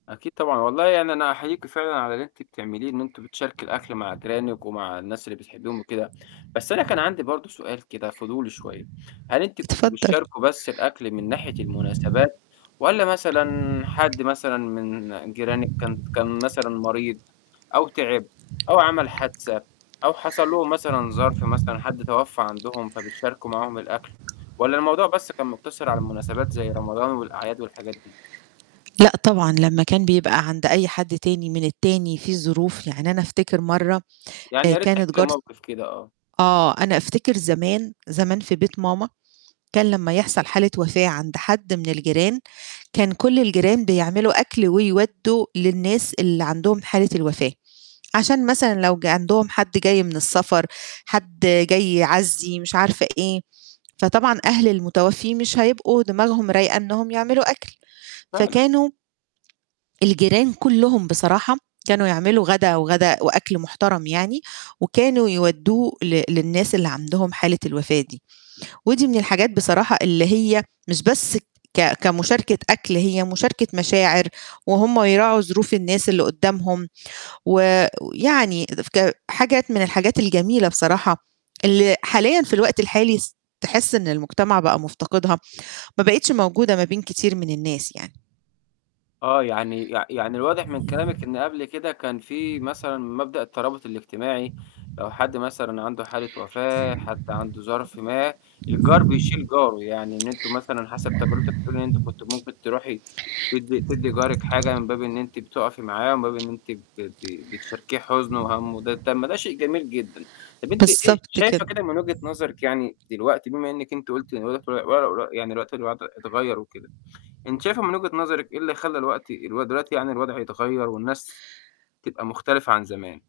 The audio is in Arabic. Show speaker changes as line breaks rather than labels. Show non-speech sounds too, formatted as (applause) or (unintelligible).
أكيد طبعًا. والله يعني أنا أنا أُحيّيكِ فعلًا على اللي أنتِ بتعمليه، إن أنتم بتشاركي الأكل مع جيرانِك ومع الناس اللي بتحبيهم وكده. بس أنا كان عندي برضو سؤال كده فضولي شوية، هل أنتِ كنتم
اتفضل.
بتشاركوا بس الأكْل من ناحية المناسبات والّا مثلًا حد مثلًا من جيرانِك كان ت كان مثلًا مريض أو تِعب أو عَمل حادثة أو حصل لهم مثلًا ظَرف مثلًا، حد توفى عندهم فبتشاركوا معاهم الأكل والّا الموضوع بس كان مُقتصر على المناسبات، زي رمضان والأعياد والحاجات دي؟
لأ، طبعًا، لمّا كان بيبقى عند أي حد تاني من التاني فيه ظروف. يعني أنا أفتكر مرة
يعني
آآ
يا ريت تحكي
كانت
لي
جارت
موقف كده، آه.
آه، أنا أفتكر زمان زمان في بيت ماما كان لمّا يحصل حالة وفاة عند حد من الجيران، كان كل الجيران بيعملوا أكْل ويودوا للناس اللي عندهم حالة الوفاة، عشان مثلًا لو ج عندهم حد جاي من السفر، حد جاي يعزّي مش عارفة إيه، فطبعًا أهل المتوفي مش هيبقوا دماغهم رايقة إنهم يعملوا أكْل
فعلًا.
فكانوا الجيران كُلّهم بصراحة كانوا يعملوا غدا، وغدا وأكْل مُحترَم يعني، وكانوا يودّوه ل للناس اللي عندهم حالة الوفاة دي، ودي من الحاجات بصراحة اللي هي مش بس ك كمشاركة أكْل هي مشاركة مشاعر، وهُم يراعوا ظروف الناس اللي قُدامهم و ويعني (unintelligible) ك حاجات من الحاجات الجميلة بصراحة، اللي حاليًا في الوقت الحالي س تحسّ إن المجتمع بقى مُفتقدها، ما بقيتش موجودة، ما بين كتير من الناس يعني.
آه، يعني يع يعني الواضح من كلامِك إن قبل كده كان فيه مثلًا مبدأ الترابط الاجتماعي، لو حد مثلًا عنده حالة وفاة، حد عنده ظَرف ما، الجار بيشيل جاره يعني إن أنتم مثلًا، حسب تجربتِك بتقولي إن أنتِ كنتِ ممكن ترُوحي تدّي تدّي جارِك حاجة من باب إن أنتِ بتُقفي معاه ومن باب إن أنتِ ب ب بتشاركيه حُزنه وهَمُّه، ده طَب ما ده شيء جميل جدًا. طَب أنتِ إيه،
بالضبط،
شايفة
كده.
كده من وجهة نظرِك يعني دلوقتي بما إنِّك أنتِ قُلتِ (unintelligible) يعني دلوقتي الوضع اتغيَّر وكده، أنتِ شايفه من وجهة نظرِك، إيه اللي خلّى الوقتي اللي هو دلوقتي يعني، الوضع يتغيَّر والناس تبقى مختلفة عن زمان؟